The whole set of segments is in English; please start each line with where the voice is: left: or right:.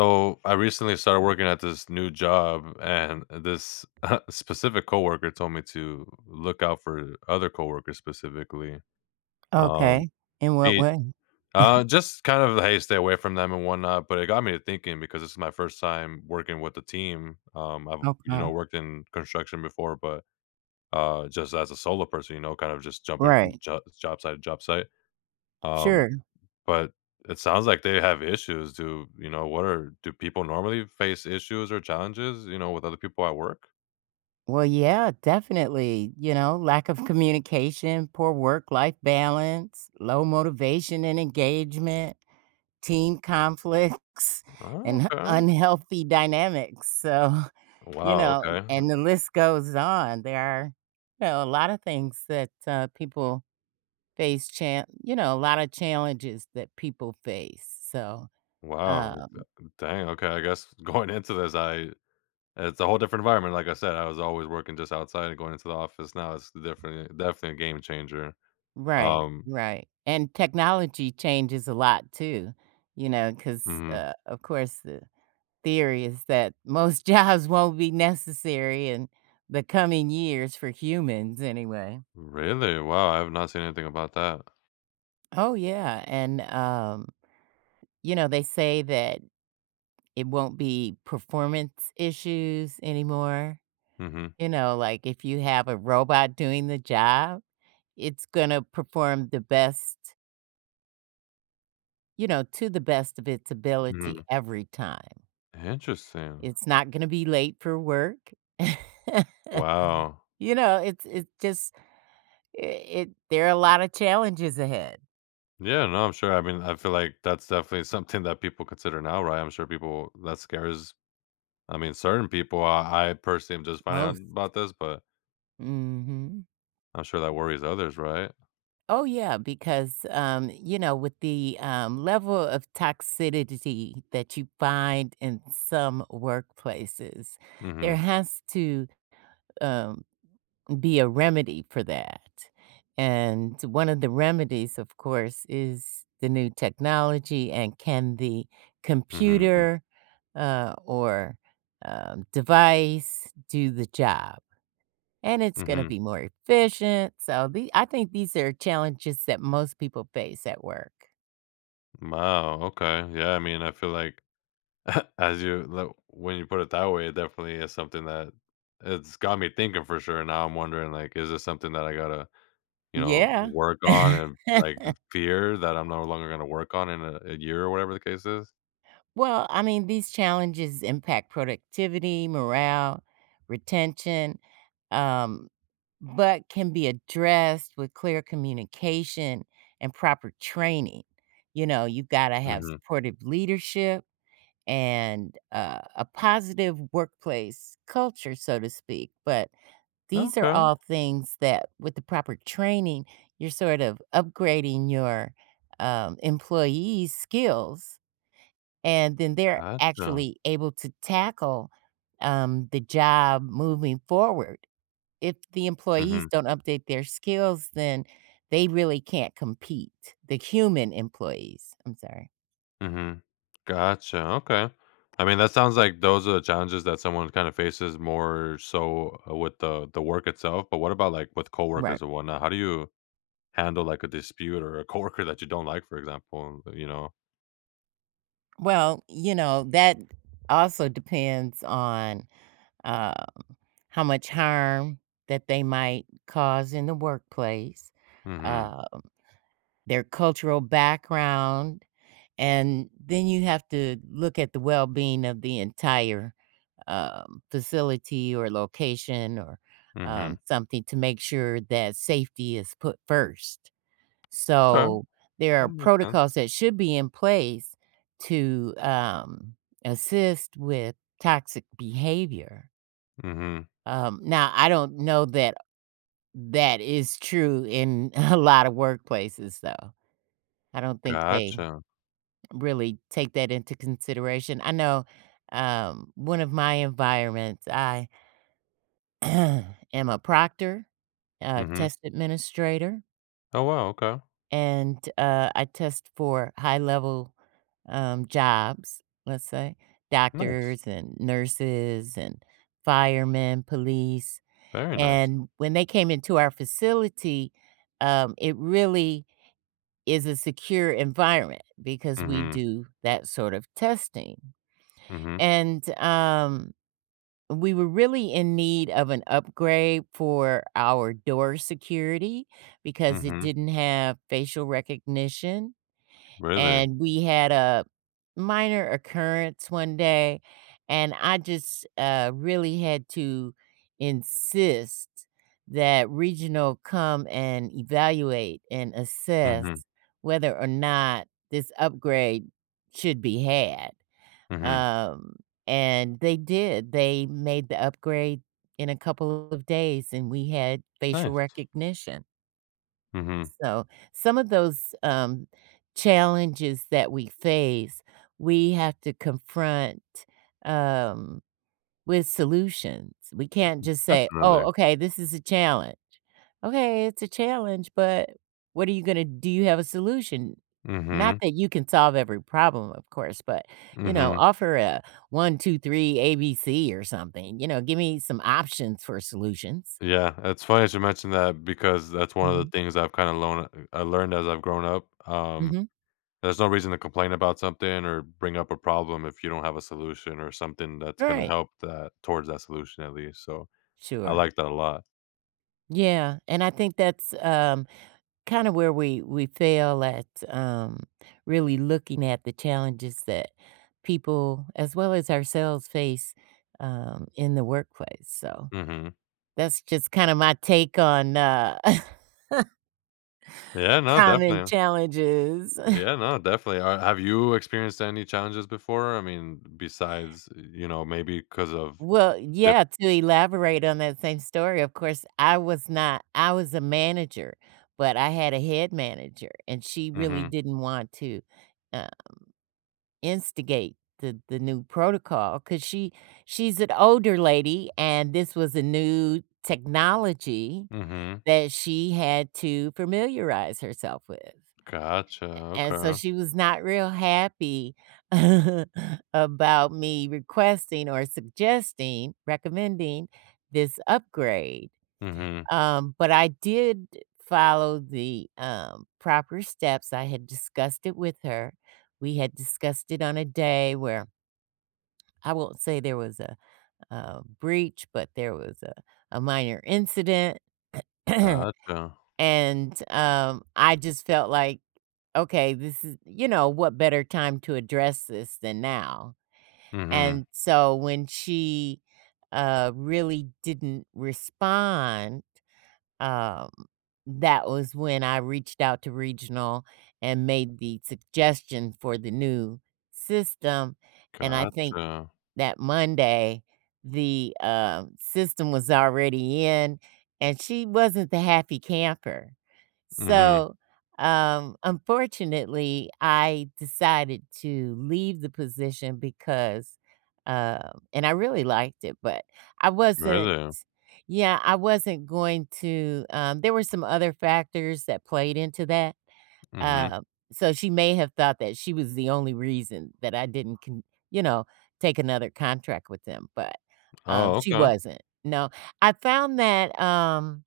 left: So I recently started working at this new job, and this specific coworker told me to look out for other coworkers specifically. Um,
right: Okay. In what
left: be,
right: way?
left: just kind of, hey, stay away from them and whatnot. But it got me to thinking because this is my first time working with a team. I've
right: Okay.
left: worked in construction before, but just as a solo person, you know, kind of just jumping from
right: Right.
left: job site to job site. Um,
right: Sure.
left: but it sounds like they have issues. Do you know what are do people normally face issues or challenges, with other people at work?
right: Well, yeah, definitely. You know, lack of communication, poor work life balance, low motivation and engagement, team conflicts,
left: Oh,
right: and
left: okay.
right: unhealthy dynamics. So, you
left: Wow,
right: know,
left: okay.
right: and the list goes on. There are, you know, a lot of things that people face, chan you know, a lot of challenges that people face. So,
left: Wow.
right: um,
left: Dang, okay. I guess going into this, I it's a whole different environment. Like I said, I was always working just outside and going into the office. Now it's different, definitely a game changer.
right: right,
left: Um,
right: right, and technology changes a lot too, you know, 'cause,
left: mhm.
right: of course, the theory is that most jobs won't be necessary in the coming years for humans anyway.
left: Really? Wow, I have not seen anything about that.
right: Oh, yeah, and, you know, they say that it won't be performance issues anymore,
left: Mm-hmm.
right: you know, like, if you have a robot doing the job, it's gonna perform the best you know, to the best of its ability
left: Mm-hmm.
right: every time.
left: Interesting.
right: It's not gonna be late for work.
left: Wow.
right: You know, it's just I it there are a lot of challenges ahead.
left: Yeah, no, I'm sure. I mean, I feel like that's definitely something that people consider now, right? I'm sure people that scares. I mean, certain people. I personally am just finding
right: Most.
left: out about this, but
right: Mhm.
left: I'm sure that worries others, right?
right: Oh, yeah, because, you know, with the level of toxicity that you find in some workplaces,
left: Mm-hmm.
right: there has to, um, be a remedy for that, and one of the remedies, of course, is the new technology and can the
left: Mm-hmm.
right: computer or device do the job. And it's going to
left: Mm-hmm.
right: be more efficient. So I think these are challenges that most people face at work.
left: Wow. Okay. Yeah. I mean, I feel like as you like, when you put it that way, it definitely is something that it's got me thinking for sure. Now I'm wondering, like, is this something that I gotta, you know,
right: Yeah.
left: work on and like fear that I'm no longer gonna work on in a year or whatever the case is?
right: Well, I mean, these challenges impact productivity, morale, retention, um, but can be addressed with clear communication and proper training. You know, you've got to have
left: Mm-hmm.
right: supportive leadership and a positive workplace culture, so to speak. But these are
left: Okay,
right: all things that, with the proper training, you're sort of upgrading your employees' skills, and then they're
left: gotcha.
right: actually able to tackle the job moving forward. If the employees
left: Mhm,
right: don't update their skills, then they really can't compete. The human employees, I'm sorry.
left: mhm. Gotcha, okay. I mean, that sounds like those are the challenges that someone kinda faces more so, with the work itself, but what about, like, with
right: Right.
left: coworkers or whatnot? How do you handle, like, a dispute or a coworker that you don't like, for example, you know?
right: Well, you know, that also depends on uh, how much harm that they might cause in the workplace,
left: Mhm,
right: uh, their cultural background, and then you have to look at the well-being of the entire facility or location or
left: mhm.
right: something to make sure that safety is put first.
left: Okay,
right: So, there are
left: makes sense.
right: protocols that should be in place to, assist with toxic behavior.
left: Mhm.
right: Now I don't know that that is true in a lot of workplaces, though. I don't think they
left: Gotcha.
right: really take that into consideration. I know, one of my environments, I am a proctor, a
left: Mhm.
right: test administrator.
left: Oh, wow, okay.
right: And, I test for high level, jobs, let's say,
left: Nice.
right: doctors and nurses and firemen, police,
left: Very nice.
right: and when they came into our facility, it really is a secure environment because we
left: Mhm,
right: do that sort of testing.
left: mhm,
right: And, we were really in need of an upgrade for our door security because it
left: mhm.
right: didn't have facial recognition
left: Really?
right: and we had a minor occurrence one day, and I just, really had to insist that regional come and evaluate and assess
left: Mhm,
right: whether or not this upgrade should be had,
left: mhm.
right: um, and they did. They made the upgrade in a couple of days, and we had facial
left: Nice.
right: recognition.
left: Mhm.
right: So, some of those, challenges that we face, we have to confront, um, with solutions. We can't just say, "Oh,
left: Definitely.
right: okay, this is a challenge." Okay, it's a challenge, but what are you gonna do you have a solution? Not
left: Mhm,
right: that you can solve every problem, of course, but, you know,
left: mhm.
right: offer a one, 2, 3, ABC or something, you know, give me some options for solutions.
left: Yeah, it's funny that you mention that because that's one of the
right: Mhm,
left: things I've kinda learned. I learned as I've grown up.
right: mhm,
left: There's no reason to complain about something or bring up a problem if you don't have a solution or something that's gonna
right: right,
left: help that towards that solution at least, so I
right: sure.
left: like that a lot.
right: Yeah, and I think that's, kinda where we fail at, really looking at the challenges that people, as well as ourselves, face, in the workplace, so
left: Mhm.
right: that's just kinda my take on,
left: Yeah, no,
right: common
left: definitely.
right: challenges.
left: Yeah, no, definitely. Are Have you experienced any challenges before? I mean, besides, you know, maybe because of
right: Well,
left: diff
right: yeah, to elaborate on that same story, of course, I was not I was a manager, but I had a head manager, and she really
left: Mhm,
right: didn't want to, uh instigate the new protocol, cause she's an older lady, and this was a new technology
left: mhm.
right: that she had to familiarize herself with,
left: Gotcha,
right: and so
left: okay.
right: she was not real happy about me requesting or suggesting recommending this upgrade,
left: Mhm,
right: but I did follow the, proper steps. I had discussed it with her. We had discussed it on a day where I won't say there was a, breach, but there was a minor incident, and,
left: gotcha.
right: I just felt like, "Okay, this is" you know, what better time to address this than now?
left: Mhm.
right: And so when she, really didn't respond, um, that was when I reached out to regional and made the suggestion for the new system, and I think
left: Gotcha.
right: that Monday, the, system was already in, and she wasn't the happy camper.
left: Mhm.
right: So, unfortunately, I decided to leave the position because, and I really liked it, but I wasn't
left: Really?
right: yeah, I wasn't going to, there were some other factors that played into that,
left: Mhm.
right: um, so she may have thought that she was the only reason that I didn't con you know, take another contract with them, but,
left: Oh,
right: she
left: okay.
right: wasn't. No, I found that,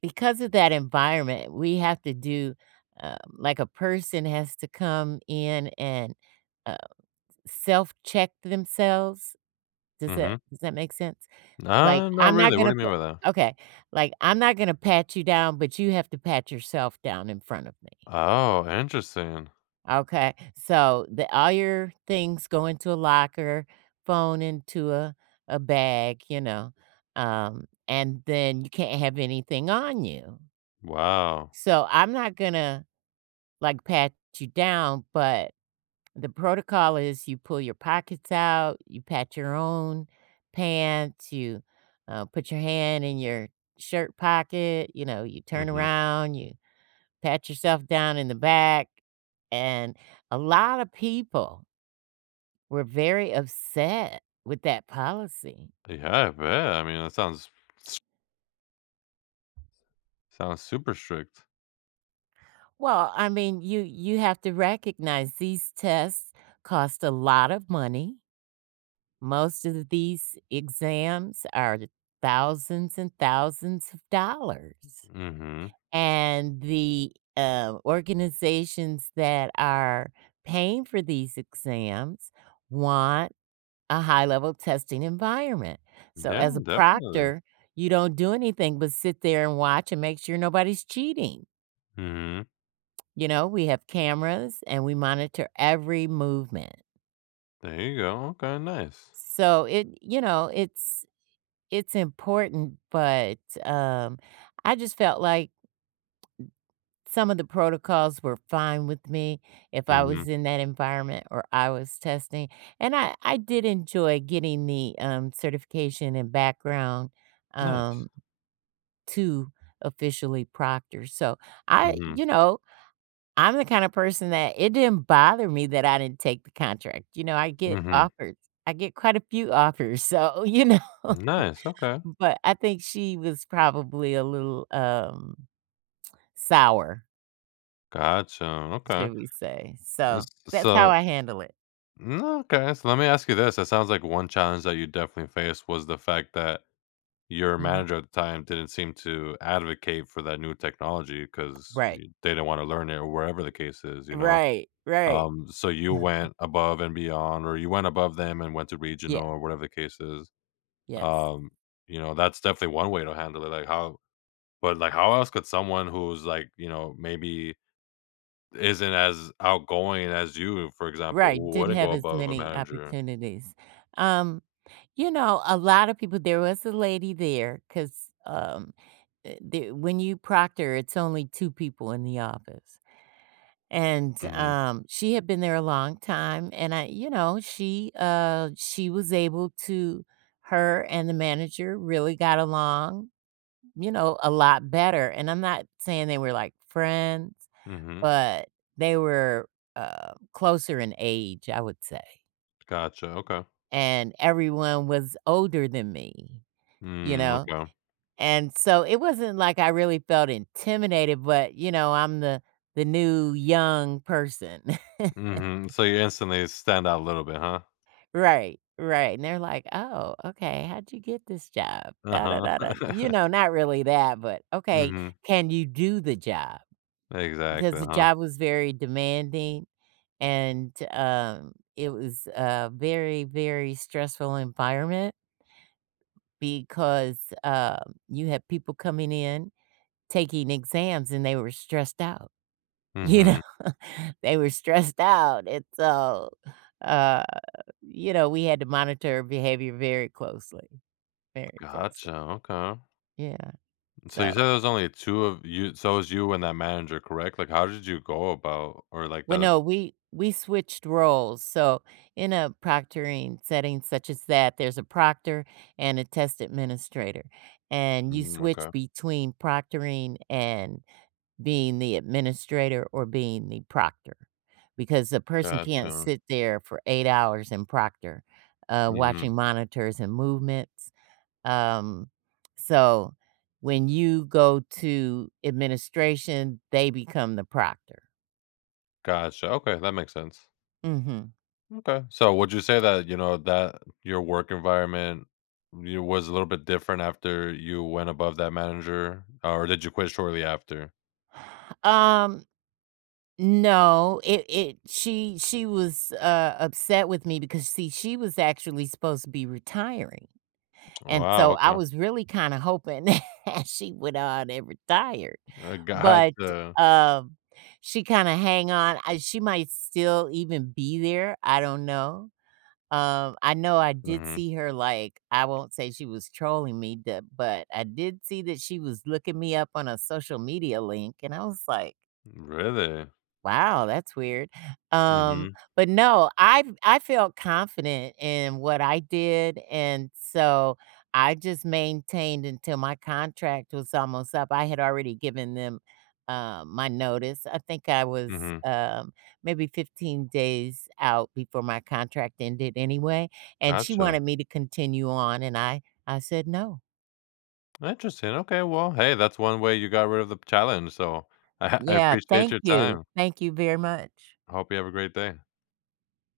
right: because of that environment, we have to do, like a person has to come in and, uh, self-check themselves.
left: Mhm.
right: Does that make sense? Like,
left: Nah, not
right: I'm not
left: really, what
right: gonna
left: do you
right: p
left: mean by that?
right: okay, like, I'm not gonna pat you down, but you have to pat yourself down in front of me.
left: Oh, interesting.
right: Okay, so the all your things go into a locker, phone into a bag, you know, and then you can't have anything on you.
left: Wow.
right: So I'm not gonna like pat you down, but the protocol is you pull your pockets out, you pat your own pants, you put your hand in your shirt pocket, you know, you turn
left: Mhm.
right: around, you pat yourself down in the back, and a lot of people were very upset with that policy.
left: Yeah, I bet. I mean, that sounds s sounds super strict.
right: Well, I mean, you have to recognize these tests cost a lot of money. Most of these exams are thousands and thousands of dollars.
left: Mhm.
right: And the organizations that are paying for these exams want a high-level testing environment. So,
left: Yeah,
right: as a
left: definitely.
right: proctor, you don't do anything but sit there and watch and make sure nobody's cheating.
left: Mhm.
right: You know, we have cameras and we monitor every movement.
left: There you go. Okay, nice.
right: So it you know, it's important, but, um, I just felt like some of the protocols were fine with me if I
left: Mhm.
right: was in that environment or I was testing, and I did enjoy getting the, certification and background,
left: Nice.
right: um to officially proctor. So I
left: Mhm.
right: you know, I'm the kind of person that it didn't bother me that I didn't take the contract. You know, I get
left: Mhm.
right: offers. I get quite a few offers. So, you know,
left: Nice, okay.
right: but I think she was probably a little, sour,
left: Gotcha, okay.
right: should we say. So
left: S
right: that's how
left: so
right: I handle it.
left: Okay, so let me ask you this. It sounds like one challenge that you definitely faced was the fact that your
right: Mhm.
left: manager at the time didn't seem to advocate for that new technology because
right: Right.
left: they didn't want to learn it or wherever the case is, you know?
right: Right. Right.
left: So you went above and beyond, or you went above them and went to
right: Yeah.
left: regional or whatever the case is.
right: Yes.
left: Um, that's definitely one way to handle it. But, like, how else could someone who's like, you know, maybe isn't as outgoing as you, for example,
right: Right.
left: who
right: Didn't
left: wouldn't
right: have
left: go
right: as
left: above a
right: many
left: manager?
right: opportunities. Um You know, a lot of people there was a lady there, cause um, eh, the when you proctor, it's only 2 people in the office, and,
left: Mm-hmm.
right: she had been there a long time, and I you know, she was able to her and the manager really got along, you know, a lot better, and I'm not saying they were, like, friends,
left: Mhm.
right: but they were, closer in age, I would say,
left: Gotcha, okay.
right: and everyone was older than me, you
left: Mm,
right: know?
left: okay.
right: And so it wasn't like I really felt intimidated, but, you know, I'm the new young person.
left: Mhm. So you instantly stand out a little bit, huh?
right: Right, right, and they're like, "Oh, okay, how'd you get this job? Da da
left: Uh-huh.
right: da da" you
left: Mhm.
right: know, not really that, but, "Okay, can you do the job?" Because
left: Exactly,
right: the
left: huh?
right: job was very demanding and, it was a very, very stressful environment because, you had people coming in, taking exams, and they were stressed out. You know,
left: Mhm.
right: they were stressed out, and so, uh, you know, we had to monitor behavior very closely, very closely.
left: Gotcha, okay.
right: Yeah,
left: So you
right: so
left: said there was only two of you, so it was you and that manager, correct? Like, how did you go about, or, like,
right: well,
left: that.
right: no, we switched roles, so in a proctoring setting such as that, there's a proctor and a test administrator, and you switch
left: Okay.
right: between proctoring and being the administrator or being the proctor, because a person can't
left: Gotcha.
right: sit there for 8 hours and proctor,
left: Mhm.
right: watching monitors and movements, um, so when you go to administration, they become the proctor.
left: Gotcha, okay, that makes sense.
right: Mhm.
left: Okay. So would you say that, that your work environment you was a little bit different after you went above that manager, or did you quit shortly after?
right: Um, no, it she was, upset with me because, see, she was actually supposed to be retiring. And
left: Wow,
right: so I
left: okay.
right: was really kinda hoping that she would on and retired, but,
left: Gotcha.
right: um, she kinda hang on I she might still even be there, I don't know. I know I did
left: Mhm.
right: see her, like I won't say she was trolling me, d but I did see that she was looking me up on a social media link, and I was like
left: Really?
right: wow, that's weird. Um,
left: Mhm.
right: but no, I felt confident in what I did, and so I just maintained until my contract was almost up. I had already given them my notice. I think I was
left: Mhm.
right: maybe 15 days out before my contract ended anyway, and she
left: Gotcha.
right: wanted me to continue on, and I said no.
left: Interesting. Okay, well, hey, that's one way you got rid of the challenge, so I
right: Yeah,
left: appreciate your time.
right: thank you very much.
left: Hope you have a great day.